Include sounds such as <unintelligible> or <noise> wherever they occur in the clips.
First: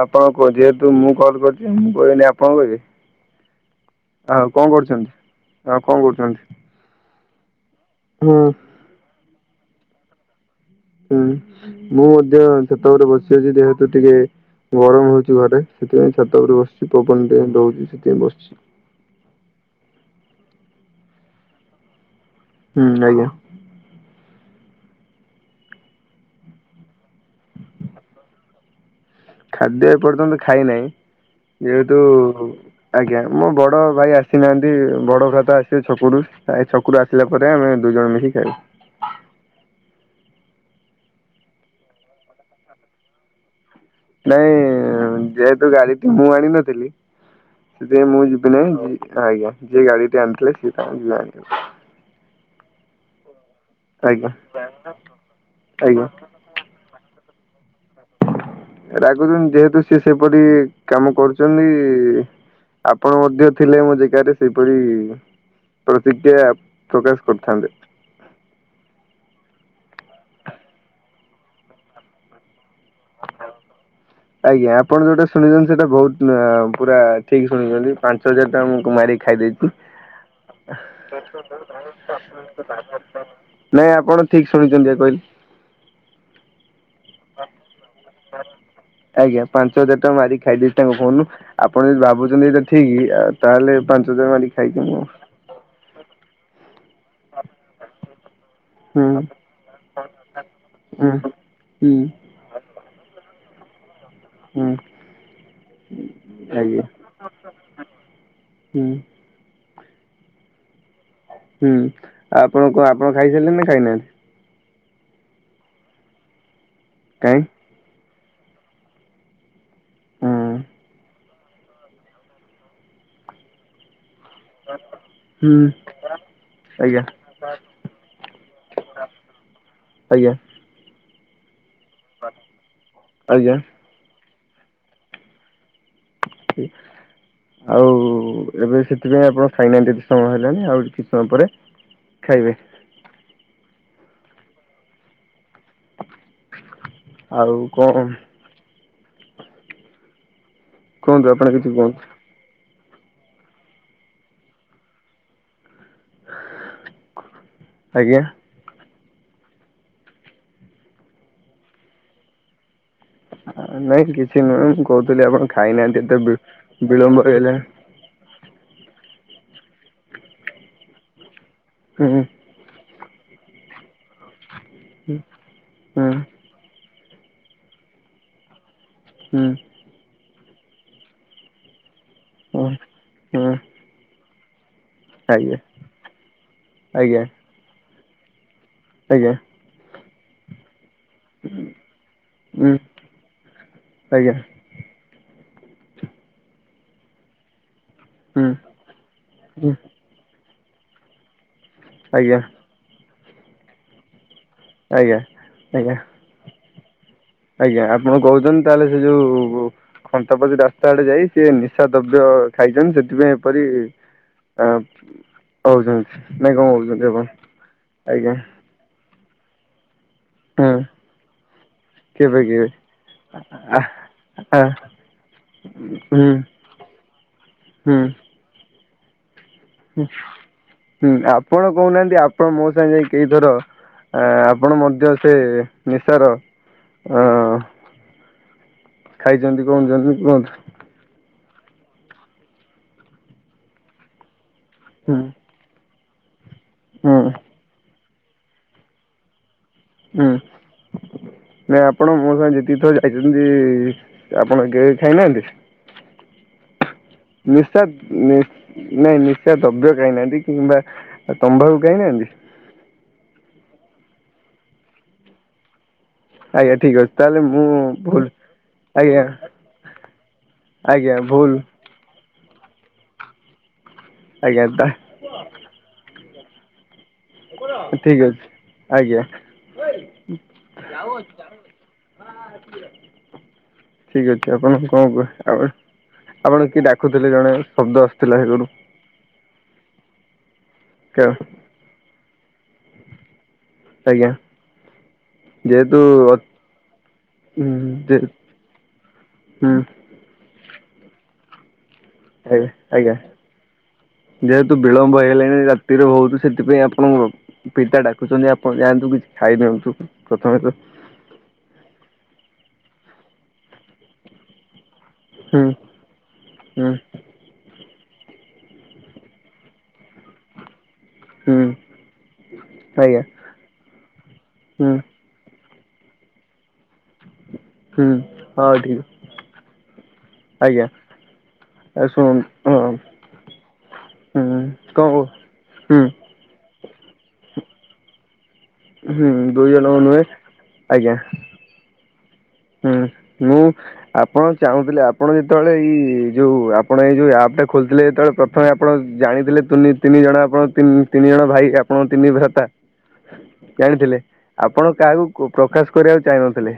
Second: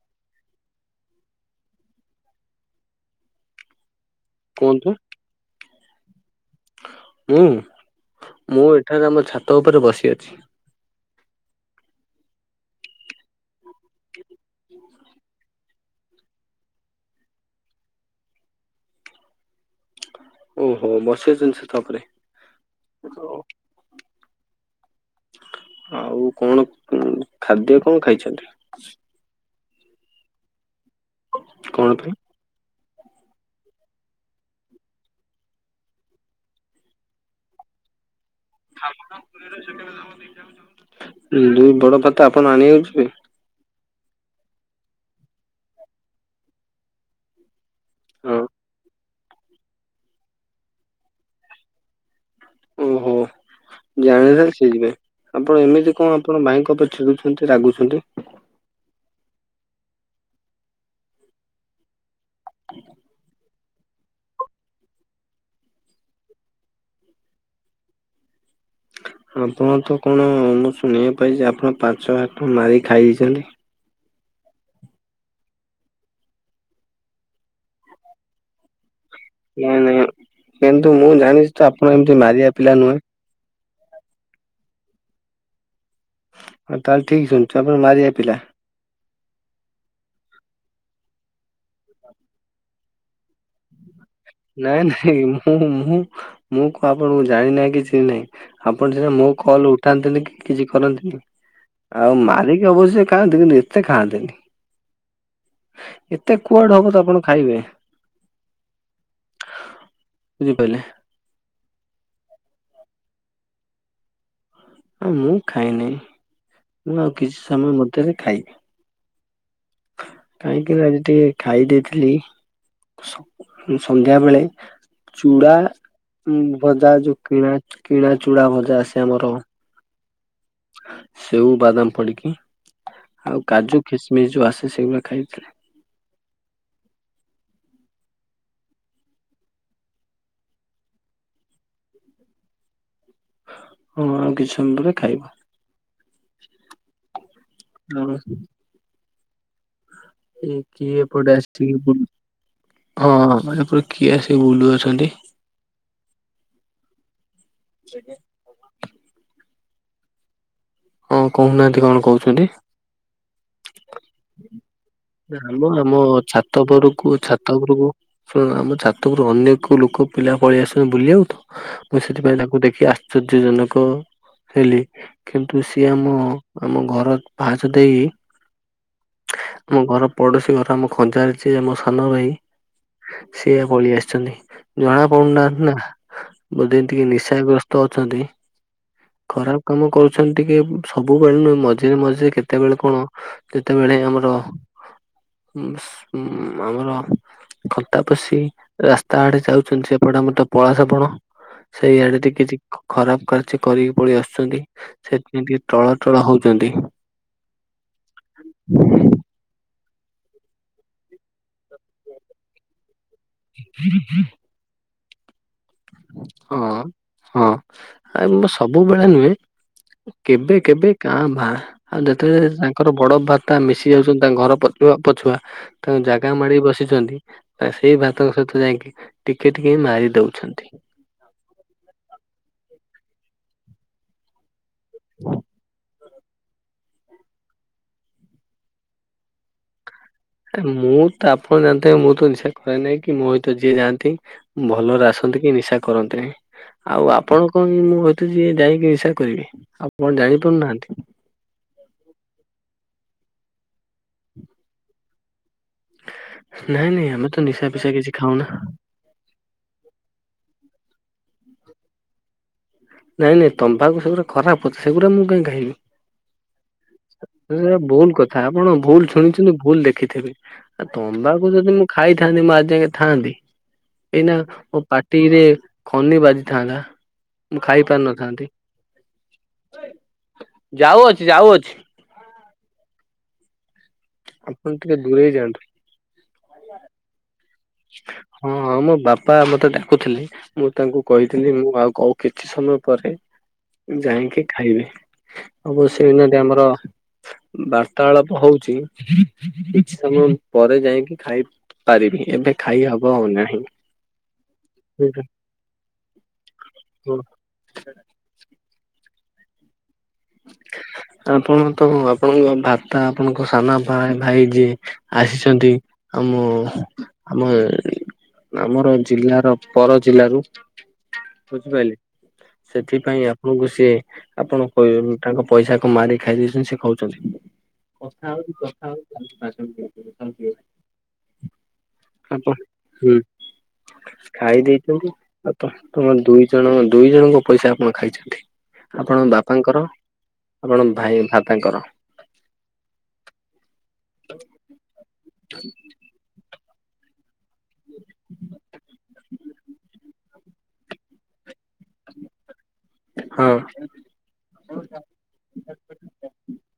ଆପଣଙ୍କୁ ଯେହେତୁ ମୁଁ କଲ କରିୁଛି ମୁଁ କହିବିନି ଆପଣ କହିବେ? ଆଉ କଣ କୁହନ୍ତୁ କରୁଛନ୍ତି ଆଉ କଣ କରୁଛନ୍ତି? ହୁଁ ହଁ ମୁଁ ଏଠାରେ ଆମ ଛାତ ଉପରେ ବସି ଅଛି। ହୁଁ ମୁଁ ମଧ୍ୟ ସେତେବେଳେ ବସିଅଛି ଯେହେତୁ ଟିକେ ଗରମ ହେଉଛି ଘରେ ସେଥିପାଇଁ ଛାତ ଉପରେ ବସିୁଛି ପବନ ଟ ରହୁଛି, ସେଥିପାଇଁ ବସିଛି। <inaudible> ଓହୋ ବସିବା ଜିନିଷ ତାପରେ। ହୁଁ ଆଜ୍ଞା। ଆଉ କଣ ଖାଦ୍ୟ କଣ ଖାଇଛନ୍ତି? ଖାଦ୍ୟ ଏପର୍ଯ୍ୟନ୍ତ ଖାଇ ନାହିଁ କଣ ଯେହେତୁ ପାଇଁ? ଆଜ୍ଞା ମୋ ବଡ ଭାଇ ଆସିନାହାନ୍ତି, ବଡ ଘାତ ଆସେ ଛକୁରୁ ଛକରୁ ଆସିଲା ପରେ ଆମେ ଦୁଇ ଜଣ ମିଶିକି ଆପଣ କର ର କେବେମ ଦୁଇ ବଡ ଭାତ ଆପଣ ଆଣି ଯଉଛନ୍ତି ନାଇଁ ଯେହେତୁ ଗାଳିଟି ମୁଁ ଆଣ ନଥିଲି ସେଥିାଇଁ ମୁଁ ହଁ। ଯିବି ନାହି ଆଜ୍ଞା, ଯିଏ ଗାଡିଟି ଆଣିଥିଲେ ସିଏ ତା ଯି ଓହୋ ଆଜ୍ଞା ଜାଣିଥା ସେ ଯିବେ ଆପଣ ଏମିତି ଆଜ୍ଞା କଣ ଆପଣ ଭାଇଙ୍କ ପଛରୁ ରାଗୁଛନ୍ତି? କହୁଛନ୍ତି ଯେହେତୁ ସିଏ ସେପରି କାମ କରୁଛନ୍ତି ଆପଣ ମଧ୍ୟ ଥିଲେ ମୋ ଜାଗାରେ ସେଇପରି ପ୍ରତିଜ୍ଞା ପ୍ରକାଶ କରିଥାନ୍ତେ। <inaudible> ଆପଣ ତ କଣ ମୁଁ ଶୁଣିବା ପାଇଁଛି ଆପଣ ପାଞ୍ଚ ହାତ ମାରି ଖାଇ ଦେଇଛନ୍ତି? ଆଜ୍ଞା ଆପଣ ଯୋଉଟା ଶୁଣିଛନ୍ତି, ସେଟା ବହୁତ ପୁରା ଠିକ ଶୁଣିଛନ୍ତି, ପାଞ୍ଚ ହଜାର ଟାକୁ ମାର ନାଇଁ ନାଇଁ, କିନ୍ତୁ ମୁଁ ଜାଣିଛି ତ ଆପଣ ଏମିତି ମାରିବା ପିଲା ନୁହେଁ? ନାଇଁ ଆପଣ ଠିକ ଶୁଣିଛନ୍ତି କହିଲେ। ହଁ ତାହେଲେ ଠିକ ଶୁଣିଛୁ ଆପଣ ମାରିବା ପିଲା। <inaudible> ଆଜ୍ଞା ପାଞ୍ଚ ହଜାର ଟଙ୍କା ମାରିକି ଖାଇଦେଇ ତାଙ୍କ ଫୋନ୍ ରୁ, ଆପଣ ଯଦି ଭାବୁଛନ୍ତି ଏଇଟା ଠିକ ତାହେଲେ ପାଞ୍ଚ ହଜାର ମାରିକି ଖାଇଛି ନାଇଁ ମୁଁ ନାଇଁ ମୁଁ ମୁଁ ମୁଁ କ ଆପଣଙ୍କୁ ଜାଣିନାହିଁ କି ଚିହ୍ନି ନାହିଁ। ଆପଣ ସିନା ମୋ ହୁଁ କଲ ଉଠାନ୍ତିନି କି କିଛି ହୁଁ କରନ୍ତିନି ହୁଁ। ଆଉ ମାରିକି ଅବଶ୍ୟ ଖାନ୍ତିୁ ହୁଁ ଏତେ କୁଆଡେ ଆଜ୍ଞା ହବ ତ ଆପଣ ଖାଇବେ? ହୁଁ ବୁଝିପାରିଲେ। ହୁଁ ଆଉ ଆପଣ କଣ ଆପଣ ଖାଇସାରିଲେ ନା ଖାଇନାହାନ୍ତି? ଆ ମୁଁ ଖାଇନି। ମୁଁ ଆଉ କିଛି କାଇଁ ସମୟ ମଧ୍ୟରେ ଖାଇବି, ହୁଁ କାହିଁକି ଆଜି ଟିକେ ଖାଇ ଦେଇଥିଲି ସନ୍ଧ୍ୟା ବେଳେ ଚୁଡା ହୁଁ ଭଜା ଆଜ୍ଞା ଯୋଉ କିଣା କିଣା ଚୁଡା ଭଜା ଆ ସେ ଆମର। ଆଜ୍ଞା! ସେଉ ବାଦାମ ପଡିକି, ଆଉ ଆଜ୍ଞା। କାଜୁ ଖସମିସ ଯୋଉ ଆସ ସେ ସେଗୁ ଖାଇଥିଲେ। ଠିକ! ଆଉ ଏବେ ସେଥିପାଇଁ ଆପଣ ଖାଇନାହାନ୍ତି, ଏତେ ସମୟ ହେଲାଣି, ଆଉ କିଛି ସମୟ ପରେ ଖାଇବେ? ହଁ ଆଉ କିଛି ସମୟପରେ ଖାଇବୁ। ଆଉ କଣ? ଆଉ ଏ କିଏ କୁହନ୍ତୁ ଏପଟେ ଆପଣ କିଛି ଆସିଛିିକି? କୁହନ୍ତୁ ହଁ ମ ପୁର କିଏ ଆସିକି ବୁଲୁ ଅଛନ୍ତି? ଆଜ୍ଞା! ହଁ କହୁନାହାନ୍ତି କଣ କହୁଛନ୍ତି? ନାଇଁ କିଛି ନୁହେଁ ମୁଁ କହୁଥିଲି ଆପଣ ଆମ ଆମ ଖାଇନାହାନ୍ତି ଏତେ ବି ଛାତ ଉପରକୁ ବିଳମ୍ବ ଛାତ ହେଇଗଲାଣି ଉପରକୁ, ଶୁଣନ୍ତୁ ଆମ ଛାତଉପରକୁ ଅନେକ ଲୋକ ପିଲା ପଳେଇ ଆସୁଛନ୍ତି, ବୁଲିିବାକୁ ତ, ମୁଁ ହୁଁ ସେଥିପାଇଁ ତାଙ୍କୁ ଦେଖି ଆସି ଆଶ୍ଚର୍ଯ୍ୟଜନକ ହେଲି, ହୁଁ କିନ୍ତୁ ସିଏ ଆମ ଆମ ଘର ପାହାଛ ଦେଇ ହୁଁ ହୁଁ ଆମ ଘର ପଡୋଶୀ ଘର ଆମ ଖଞାରେ ଯିଏ ସାନ ଭାଇ, ହୁଁ ହୁଁ ସିଏ ପଳେଇ ଆସିଛନ୍ତି। ଜଣା ଆଜ୍ଞା ପଡୁନାହାନ୍ତି ନା, ବୋଧେ ଟିକେ ଆଜ୍ଞା ନିଶାଗ୍ରସ୍ତ ଅଛନ୍ତି। ଆଜ୍ଞା ଖରାପ କାମ କରୁଛନ୍ତି, ଟିକେ ସବୁବେଳେ ନୁହେଁ ମଝିରେ ମଝିରେ ହୁଁ କେତେବେଳେ କଣ ଯେତେବେଳେ ଆମର ଆଜ୍ଞା ଆମର କତା ପଶି ହୁଁ ରାସ୍ତା ଆଡେ ହୁଁ ଯାଉଛନ୍ତି, ସେପଟେ ଆମର ତ ପଳାସପଣ ସେଇ ଆଆଡେ ଆଜ୍ଞା। ଟିକେ ଟିକେ କିଛି ଖରାପ କାର୍ଯ୍ୟ କରିକି ପଳେଇ ଆସ ଆଜ୍ଞା ସେଥିପାଇଁ ଟିକେ ଟଳ ଆଜ୍ଞା ଟଳ ହଉଛନ୍ତି। ଆଜ୍ଞା! ଆପଣ କହୁଛନ୍ତି ତାହେଲେ ସେ ଯୋଉ ଖନ୍ତାପତି ରାସ୍ତା ଆଡେ ଯାଇ, ସିଏ ନିଶା ଦ୍ରବ୍ୟ ଖାଇଛନ୍ତି ସେଥିପାଇଁ ଏପରି ହଉଛନ୍ତି ନାଇଁ ହଁ, କଣ କହୁଛନ୍ତି ଆପଣ ହଁ ଆଜ୍ଞା ଆ ସବୁବେଳେ ନୁହେଁ କେବେ ହୁଁ କେବେ କାଁ ବା, ଆଉ କେବେ ଯେତେବେଳେ କେବେ ତାଙ୍କର ବଡ ଭାତା ଆ ମିଶି ଯାଉଛନ୍ତି ତାଙ୍କ ଘର ଆ ପ୍ରତିଭ ପଛୁଆ ତଣ ହୁଁ ଜାଗା ମାଡି ବସିଛନ୍ତି, ହୁଁ ସେଇ ଭାତଙ୍କ ସହିତ ଯାଇକି ଟିକେ ଟିକେ ମାରି ଦେଉଛନ୍ତି। ହୁଁ ଆପଣ କହୁନାହାନ୍ତି ଆପଣ ମୋ ସାଙ୍ଗେ ଯାଇ କେଇଥର ଆପଣ ମଧ୍ୟ ସେ ନିଶାର ଅ ଖାଇଛନ୍ତି କଣଛନ୍ତି? ମୁଁ ତ, ଆପଣ ଜାଣି ଥିବେ ମୁଁ ତ ନିଶା ଖୁଆଏ, ନାଇଁ କି ମୋ ସହିତ ଯିଏ ଯାଆନ୍ତି ଭଲରେ ହୁଁ ଆସନ୍ତି କି ନିଶା କରନ୍ତିନି, ଆଉ ହୁଁ ଆପଣ କଣ ମୁଁ ଯିଏ ଯାଇକି ନିଶା କରିବି, ଆଉ କଣ ଜାଣି ପାରୁନାହାନ୍ତି। ମେ ଆପଣ ମୋ ସାଙ୍ଗେ ଯେତିକି ଥରେ ଯାଇଛନ୍ତି ଆପଣ କେହି ଖାଇନାହାନ୍ତି? ନାଇଁ ନାଇଁ। ଆମେ ତ ନିଶା ଫିସା ନେଶଦ୍ କିଛି ନେ ଖାଉନା ନାଇଁ ନେଶଦ୍ ଦ୍ରବ୍ୟ କାହିଁନାହାନ୍ତି କିମ୍ବା ଆଉ ତମ୍ବାଖୁ ଖାଇ ନାହାନ୍ତି? ନାଇଁ ନାଇଁ ତମ୍ବାଖୁ ସବୁଠୁ ଖରାପ ସେଗୁଡ଼ା ମୁଁ କାଇ ଖାଇବି। ଆଜ୍ଞା ଠିକ୍ ଅ ଏ ଭୁଲ କଥା ଆପଣ ଭୁଲ ଆଜ୍ଞା ଶୁଣିଛନ୍ତି ଭୁଲ ଦେଖିଥିବେ ଆଉ ଆଜ୍ଞା ଭୁଲ ତମ୍ବାଖୁ ଯଦି ମୁଁ ଖାଇ ଥାନ୍ତି ମୁଁ ଆଜ ଯାଏ ଥାଆନ୍ତି ଏଇନା ଆଜ୍ଞା ମୋ ତା ପାଟିରେ ଖନି ବାଜିଥାନ୍ତା। ମୁଁ ଖାଇ ଠିକ ଅଛି। ପାରିନଥାନ୍ତି। ଆଜ୍ଞା <inaudible> ଯାଉଅଛି ଯାଉଅଛି। <inaudible> ଠିକ ଅଛି ଆପଣ ଟିକେ କ କୁହେ ଦୂରେଇ ଯାଆନ୍ତୁ। ଆପ ଆପଣ କିଏ ଡାକୁଥିଲେ ଜଣେ? ଶବ୍ଦ ଆସୁଥିଲା ହଁ ସେପଟୁ ହଁ ମୋ ବାପା ମତେ ଡାକୁଥିଲି ମୁଁ ତାଙ୍କୁ କହିଥିଲି ମୁଁ ଆଉ କଉ କିଛି ସମୟ ପରେ ମୁଁ ଆଜ୍ଞା ଯାଇକି ଖାଇବି ଆମ ଯେହେତୁ ସେଇନା ହୁଁ ଦିନ ଆମର ଯେ ବାର୍ତାଳାପ ହଉଛି ହୁଁ କିଛି ସମୟ ପରେ ଯାଇକି ଖାଇ ପାରିବି ଏବେ ଆଜ୍ଞା ଖାଇ ହବ ଆଜ୍ଞା। ନାହିଁ। ଯେହେତୁ ବିଳମ୍ବ ହେଲେଣି ରାତିରୁ ବହୁତୁ ସେଥିପାଇଁ ଆପଣଙ୍କ ପିତା ଡାକୁଛନ୍ତି ଆପଣ ଯାଆନ୍ତୁ କିଛି ଖାଇଦିଅନ୍ତୁ। ପ୍ରଥମେ ତ ଆପଣ ତ ଆପଣଙ୍କ ଭ୍ରାତା ଆପଣଙ୍କ ସାନ ଭାଇ ଭାଇଜୀ। ହୁଁ ଆସିଛନ୍ତି ଆଉ ମୁ ହୁଁ ଆମେ ଆମର ଜିଲ୍ଲାର ପର ଜିଲ୍ଲାରୁ। ହୁଁ ବୁଝିପାରିଲେ ଆଜ୍ଞା ସେଥିପାଇଁ ଆପଣଙ୍କୁ ସିଏ ଆପଣ କ ହୁଁ ତାଙ୍କ ପଇସା କୁ ମାରି ଖାଇଦେଇଛନ୍ତି ସେ କହୁଛନ୍ତି ହୁଁ କଥା ହଉଛି ହଉ କଥା ଠିକ୍ ହଉଛି, <unintelligible> ଆଜ୍ଞା ଅ ଆପଣ ଶୁଣନ୍ତୁ ହଁ, ହୁଁ ହୁଁ ଖାଇ କଣ ଦେଇଛନ୍ତି କହୁ ଆଉ ତ ହୁଁ ତମ ଦୁଇ ଜଣ ଦୁଇ ଜଣଙ୍କ ପଇସା ଆପଣ ଖାଇଛନ୍ତି। ଆପଣ ହୁଁ ଦୁଇ ବାପାଙ୍କର ଜଣଙ୍କ ନୁହେଁ ଆପଣ ଆଜ୍ଞା ଭାଇ ଭ୍ରାତାଙ୍କର। ହୁଁ ମୁଁ ଆପଣ ଚାହୁଁଥିଲେ ଆପଣ ଯେତେବେଳେ ଏଇ ଯୋଉ ଆପଣ ଏଇ ଯୋଉ ଆପ ସେ ଖୋଲିଥିଲେ ଯେତେବେଳେ ପ୍ରଥମେ ଆପଣ ଜାଣିଥିଲେ ତୁନି ତିନି ଜଣ ଆପଣ ତିନ ତିନି ଜଣ ଭାଇ ଆପଣଙ୍କ ତିନି ଭ୍ରାତା। ହଁ ଜାଣିଥିଲେ ଆପଣ କାହାକୁ କୁ ପ୍ରକାଶ କରିବାକୁ ଚାହିନଥିଲେ।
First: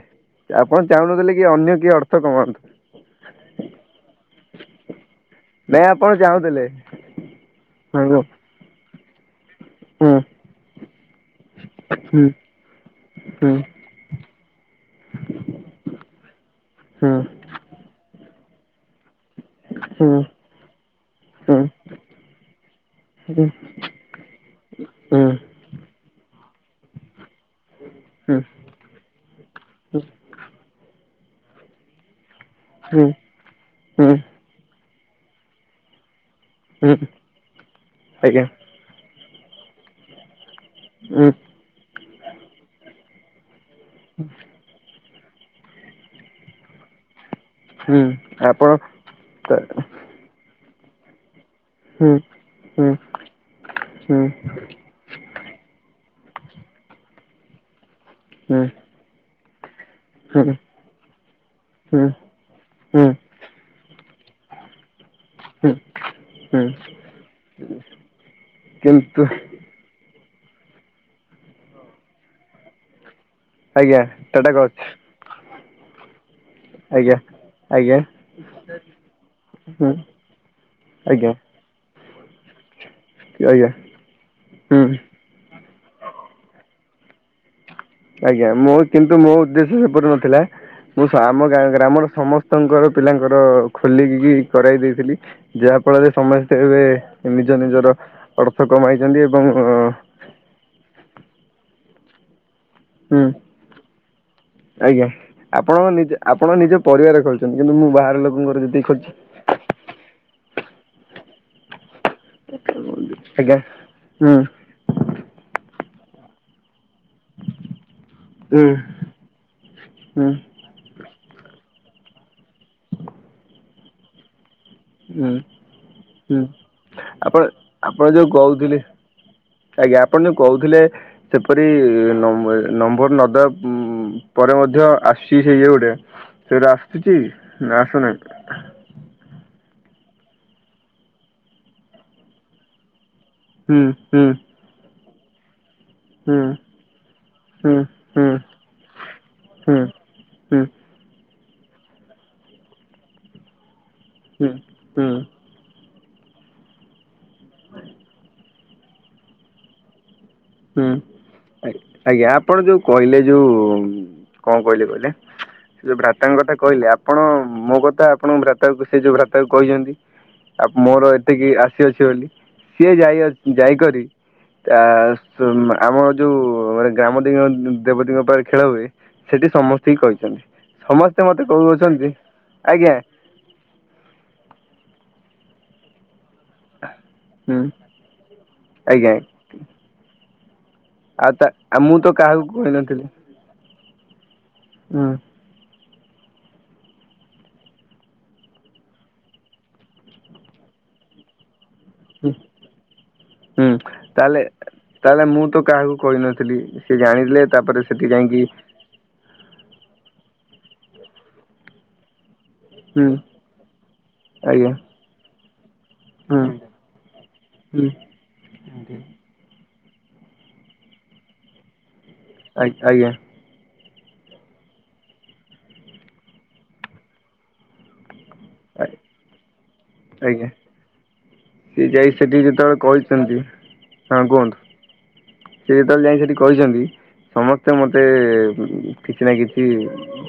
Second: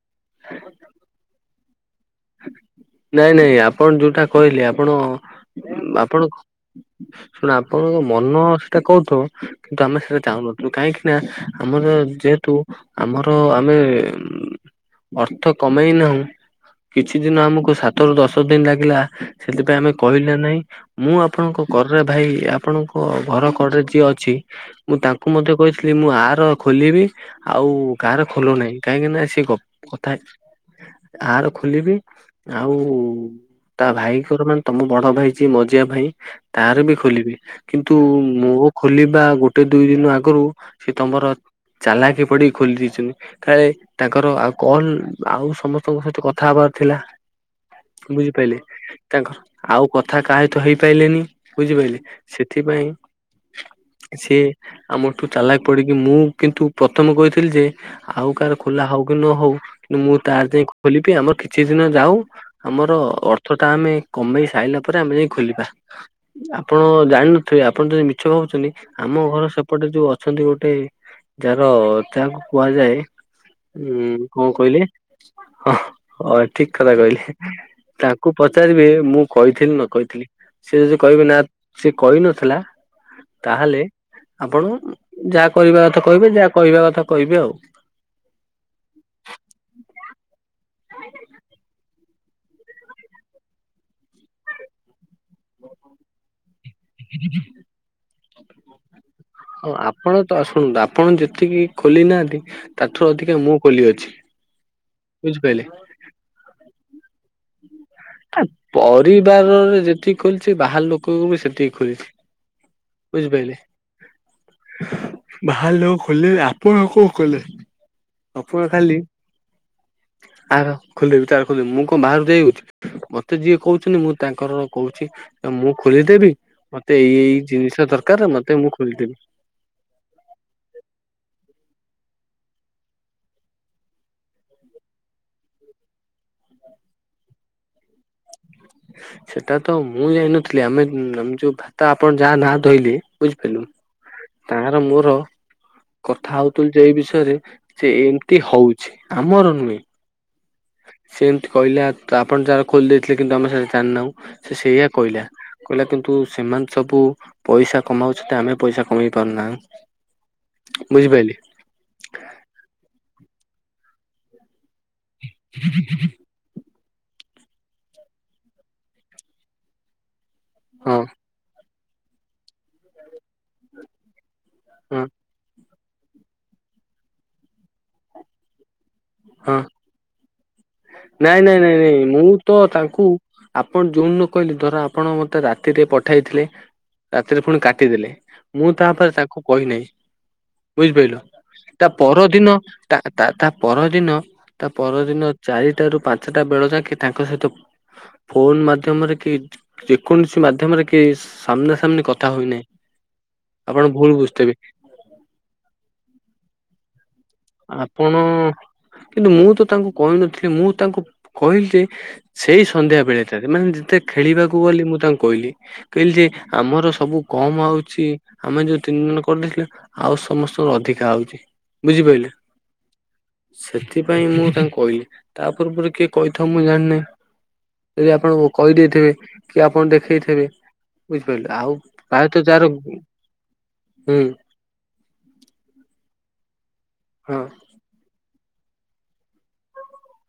ମୁଁ ଚାହୁନଥିଲି କି ଅନ୍ୟ କିଏ ଅର୍ଥ କମାନ୍ତୁ। ନାଇଁ ନାଇଁ ଆପଣ ଯୋଉଟା କହିଲେ ଆପଣ ନାଇଁ <unintelligible> ଆପଣ ଆପଣଙ୍କ ଚାହୁଁଥିଲେ। ଶୁଣ ଆପଣଙ୍କ ହୁଁ ମନ ସେଇଟା କହୁଥିବ କିନ୍ତୁ ଆମେ ହୁଁ ସେଇଟା ଚାହୁଁନଥିଲୁ କାହିଁକି? ନା ଆମର ହୁଁ ଯେହେତୁ ଆମର ହୁଁ ଆମେ ଅର୍ଥ କମେଇନାହୁଁ ହୁଁ। ହୁଁ କିଛି ଦିନ ଆମକୁ ସାତରୁ ଦଶ ଦିନ ଲାଗିଲା। ସେଥିପାଇଁ ଆମେ ହୁଁ ହୁଁ କହିଲେ ନାହିଁ ମୁଁ ଆପଣଙ୍କ ହୁଁ ରେ ଭାଇ ଆପଣଙ୍କ ଘର କଡ଼େ ଯିଏ ଅଛି ମୁଁ ହୁଁ। ତାଙ୍କୁ ମଧ୍ୟ ହୁଁ କହିଥିଲି ମୁଁ ଆ ଆର ଖୋଲିବି ଆଉ କାହାର ଖୋଲୁ ନାହିଁ କାହିଁକି ନା ସେ କ କଥା। ଆର ଖୋଲିବି ଆଉ ହୁଁ ତା ଭାଇଙ୍କର ମାନେ ତମ ବଡ଼ ଭାଇଯିଏ ମଝିଆ ଭାଇ ତାର ହୁଁ ବି ଖୋଲିବି କିନ୍ତୁ ଆଜ୍ଞା ମୁଁ ଖୋଲିବି ଆଗୁ ଗୋଟେ ଦୁଇ ଦିନ ଆଗରୁ ସେ ହୁଁ ତମର ଚାଲାଖୀ ପଡ଼ିି ଖୋଲି ଦେଇଛନ୍ତି କାଳେ ତାଙ୍କର ଆଉ କଲ ଆଉ ସମସ୍ତଙ୍କ ସହିତ କଥା ହବାର ଥିଲା। ହୁଁ ବୁଝିପାରିଲେ ଆପଣ ହୁଁ ତାଙ୍କର ଆଉ କଥା କାହାସହିତ ହେଇପାରିଲେନି। ବୁଝିପାରିଲି ହୁଁ ହୁଁ ସେଥିପାଇଁ ହୁଁ <inaudible> ହୁଁ ସିଏ ଆମଠୁ ଚାଲଖ୍ ପଡ଼ିକି ମୁଁ କିନ୍ତୁ ପ୍ରଥମେ କହିଥିଲି ଯେ ଆଉ କାହାର ଖୋଲା ହଉ କି ନ ହଉ ମୁଁ ହୁଁ ତାର ଯାଇ ଖୋଲିବି ଆମର କିଛି ଦିନ ହୁଁ ଯାଉ ଆମର ଅର୍ଥତା ଆମେ କମେଇ ସାରିଲା ପରେ ଆମେ ଯାଇ ଖୋଲିବା। ହୁଁ ହୁଁ ଆପଣ ଜାଣିନଥିବେ ଆପଣ ଯଦି ମିଛ ଭାବୁଛନ୍ତି ଆମ କିନ୍ତୁ ଘର ସେପଟେ ଯୋଉ ଅ ଅଛନ୍ତି ଗୋଟେ ଯାହାର ଯାହାକୁ କୁହାଯାଏ। ଆଜ୍ଞା ହଁ କଣ ଟାଟା କହିଲି କରୁଛି ହଁ ହଁ ଠିକ କଥା ଆଜ୍ଞା କହିଲେ। ଆଜ୍ଞା ତାଙ୍କୁ ପଚାରିବି ମୁଁ କହିଥିଲି ନ ହୁଁ କହିଥିଲି ସେ ଯ କହିବି ଆଜ୍ଞା ନା ସେ କହିନଥିଲା ଆଜ୍ଞା ତାହେଲେ ଆପଣ ହୁଁ ଯାହା କହିବା କଥା କହିବେ ଯାହା କହିବା କଥା କହିବେ ଆଉ। ଆଜ୍ଞା ମୁଁ କିନ୍ତୁ ମୋ ଉଦ୍ଦେଶ୍ୟ ସେପରି ନଥିଲା। ମୁଁ ଆମା ଗ୍ରାମର ସମସ୍ତଙ୍କର ପିଲାଙ୍କର ଖୋଲିକିକି କରାଇ ଦେଇଥିଲି ଯାହା ଫଳରେ ସମସ୍ତେ ଏବେ ନିଜ ନିଜର ଅର୍ଥ କମାଇ ଆଉ ଆପଣ ତ ଶୁଣନ୍ତୁ ଆପଣ ଯେତିକି ଖୋଲି ନାହାନ୍ତି ତାଠାରୁ ଅଧିକା ମୁଁ ଖୋଲି ଅଛି। ଆଜ୍ଞା ବୁଝିପାରିଲେ। ଆପଣ ନିଜ ଆପଣ ନିଜ ପରିବାର ଖେଳୁଛନ୍ତି, କିନ୍ତୁ ମୁଁ ବାହାର ଲୋକଙ୍କର ଯେତିକି ଖଛି ରେ ଯେତିକି ଖୋଲିଛି ବାହାର ଲୋକଙ୍କୁ ବି ସେତିକି ଖୋଲିଛି ଆଜ୍ଞା। ହୁଁ ଭଲ ହଉ ହୋଲି ଆପଣ କୁ ଖୋଲେଉ ପୁଅ ହୁଁ ଖାଲି ହୁଁ ଆର ଖୋଲବି ତାର ମୁଁ କଣ ବାହାରୁ ଯାଇ ହେଉଛି, ମୋତେ ଯିଏ କହୁଛନ୍ତି ମୁଁ ତାଙ୍କର କହୁଛି ହୁଁ ମୁଁ ଖୋଲିଦେବି ହୁଁ ମତେ ଏଇ ଏଇ ଆପଣ ଜିନିଷ ଆପଣ ଦରକାର ଯୋଉ ମତେ ମୁଁ କହୁଥିଲେ ଖୋଲିଦେବି ଆଜ୍ଞା ଆପଣ ଯୋଉ କହୁଥିଲେ ସେପରି ନମ୍ବର ନଦା ଉ ପରେ ମଧ୍ୟ ଆସିଛି ସେଇ ଇଏ ଗୋଟେ ସେଟା ଆସୁଛି ନା ଆସୁନାହିଁ? ସେଟା ତ ମୁଁ ଯାଇନଥିଲି ଆମେ ଯୋଉ ଭାତ ଆପଣ ଯାହା ନା ଧୋଇଲି ବୁଝିପିଲ ହୁଁ ହୁଁ ତାର ମୋର କଥା ହୁଁ ହଉଥିଲ ଯେ ଏଇ ବିଷୟରେ ହୁଁ ସେ ହୁଁ ହୁଁ ଏମତି ହଉଛି ଆମର ନୁହେଁ ହୁଁ। ସେ ଏମିତି କହିଲା ଆପଣ ଯାହାର ଖୋଲି ଦେଇଥିଲେ କିନ୍ତୁ ଆମେ ସେଟା ହୁଁ ଜାଣିନାହୁଁ ସେଇଆ ହୁଁ କହିଲା କହିଲା କିନ୍ତୁ କି ସେମାନେ ସବୁ ପଇସା କମାଉଛନ୍ତି, ତ ଆମେ ପଇସା କମେଇ ପାରୁନାଁ ହୁଁ ଆଜ୍ଞା ଆପଣ ଯୋଉ କହିଲେ ଯୋଉ କଣ କହିଲେ କହିଲେ ସେ ଯୋଉ ଭ୍ରାତାଙ୍କ କଥା କହିଲେ ଆପଣ ମୋ କଥା ଆପଣ ଭ୍ରାତାକୁ ସେ ଯୋଉ ଭ୍ରାତାକୁ କହିଛନ୍ତି, ହଁ ମୋର ଏତିକି ସଏ ଅଛି ବୋଲି ସିଏ ଯାଇ ଯାଇକରି ହଁ ଆମ ଯୋଉ ମାନେ ଗ୍ରାମ ଦ ଦେବତାଙ୍କ ପାଖରେ ଖେଳ ହୁଏ। ସେଠି ହଁ ସମସ୍ତେ ହି କହିଛନ୍ତି। ସମସ୍ତେ ନାଇଁ ମତେ ନାଇଁ ନାଇଁ ନାଇଁ କହୁଅଛନ୍ତି ମୁଁ ତ ଆଜ୍ଞା ତାଙ୍କୁ ଆପଣ ଯୋଉନ ନ କହିଲି ଧର ଆପଣ ମତେ ତ ରାତିରେ ପଠାଇଥିଲେ ରାତିରେ ହୁଁ ପୁଣି କାଟିଦେଲେ ମୁଁ ଆଜ୍ଞା ତାପରେ ତାକୁ କହିନାହିଁ ବୁଝିପାରିଲ ଆଉ ଆଉ ତା ମୁଁ ତ କାହାକୁ ପରଦିନ ତା କହିନଥିଲି ତା ପରଦିନ ତା ପରଦିନ ହୁଁ ଚାରି ପାଞ୍ଚଟା ବେଳ ଯାକ ତାଙ୍କ ସହିତ ଫୋନ ମାଧ୍ୟମରେ କି ଯେକୌଣସି ମାଧ୍ୟମରେ କି ସାମନା ସମ୍ନି କଥା ହୋଇନି। ହୁଁ ତାହେଲେ ତାହେଲେ ମୁଁ ତ କାହାକୁ କହିନଥିଲି ସେ ଜାଣିଲେ ତାପରେ ସେଠି ଆପଣ ଯାଇକି କିନ୍ତୁ ମୁଁ ତ ତାଙ୍କୁ କହିନଥିଲି ମୁଁ ତାଙ୍କୁ କହିଲି ଯେ ସେଇ ସନ୍ଧ୍ୟା ହୁଁ ବେଳେ ଥାରେ ମାନେ ଯେତେ ଖେଳିବାକୁ ଆଜ୍ଞା ବୋଲି ମୁଁ ତାଙ୍କୁ କହିଲି କହିଲି ଯେ ହୁଁ ଆମର ସବୁ କମ ହୁଁ ହଉଛି ଆମେ ଯୋଉ ତିନି ଜଣ କରିଦେଇଥିଲେ ଆଉ ସମସ୍ତଙ୍କର ଅଧିକା ହଉଛି ବୁଝିପାରିଲେ। ଆଜ୍ଞା ଆଜ୍ଞା। ସେଥିପାଇଁ ମୁଁ ତାଙ୍କୁ କହିଲି ତା ପୂର୍ବରୁ କିଏ କହିଥାଉ, ମୁଁ ଜାଣିନହି ଯଦି ଆପଣଙ୍କୁ କହିଦେଇଥିବେ କି ଆପଣ ଆଜ୍ଞା ଦେଖେଇଥିବେ। ବୁଝିପାରିଲେ ଆଉ ସିଏ ଯାଇ ସେଠି ପ୍ରାୟତଃ ଯାହାର ଯେତେବେଳେ କହିଛନ୍ତି, ହଁ ହୁଁ କୁହନ୍ତୁ ସି ଯେତେବେଳେ ଯାଇ ସେଠି କହିଛନ୍ତି ହଁ ସମସ୍ତେ ମତେ କିଛି ନା କିଛି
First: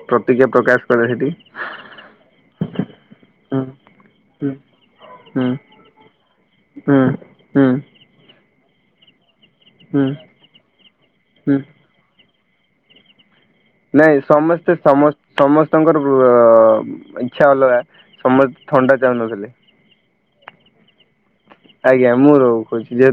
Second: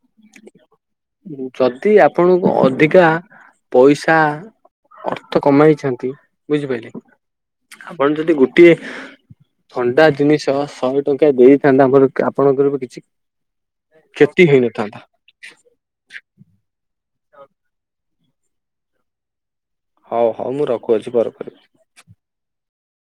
ପ୍ରତିକ୍ରିୟା ପ୍ରକାଶ କଲେ ସେଠି। ଯଦି ଆପଣଙ୍କୁ ଅଧିକା ହୁଁ ପଇସା ହୁଁ ଅର୍ଥ ହୁଁ କମାଇଛନ୍ତି ହୁଁ ହୁଁ ବୁଝିପାରିଲେ ଆପଣ ଯଦି ଗୋଟିଏ ହୁଁ ଥଣ୍ଡା ଜିନିଷ ଶହେ ଟଙ୍କା ହୁଁ ଦେଇଥାନ୍ତା ଆମର ଆପଣଙ୍କର ବି କିଛି ନାଇଁ କ୍ଷତି ସମସ୍ତେ ହେଇନଥାନ୍ତା। ସମ ସମସ୍ତଙ୍କର ଇ୍ଛା ଅଲଗା ସମସ୍ତେ ଥଣ୍ଡା ଚାହୁଁନଥିଲେ ହଉ ହଉ ମୁଁ ରଖୁଅଛି ପରେ କରିବି। ଆଜ୍ଞା ମୁଁ ରହୁ ଖହୁଛି ଯେହେତୁ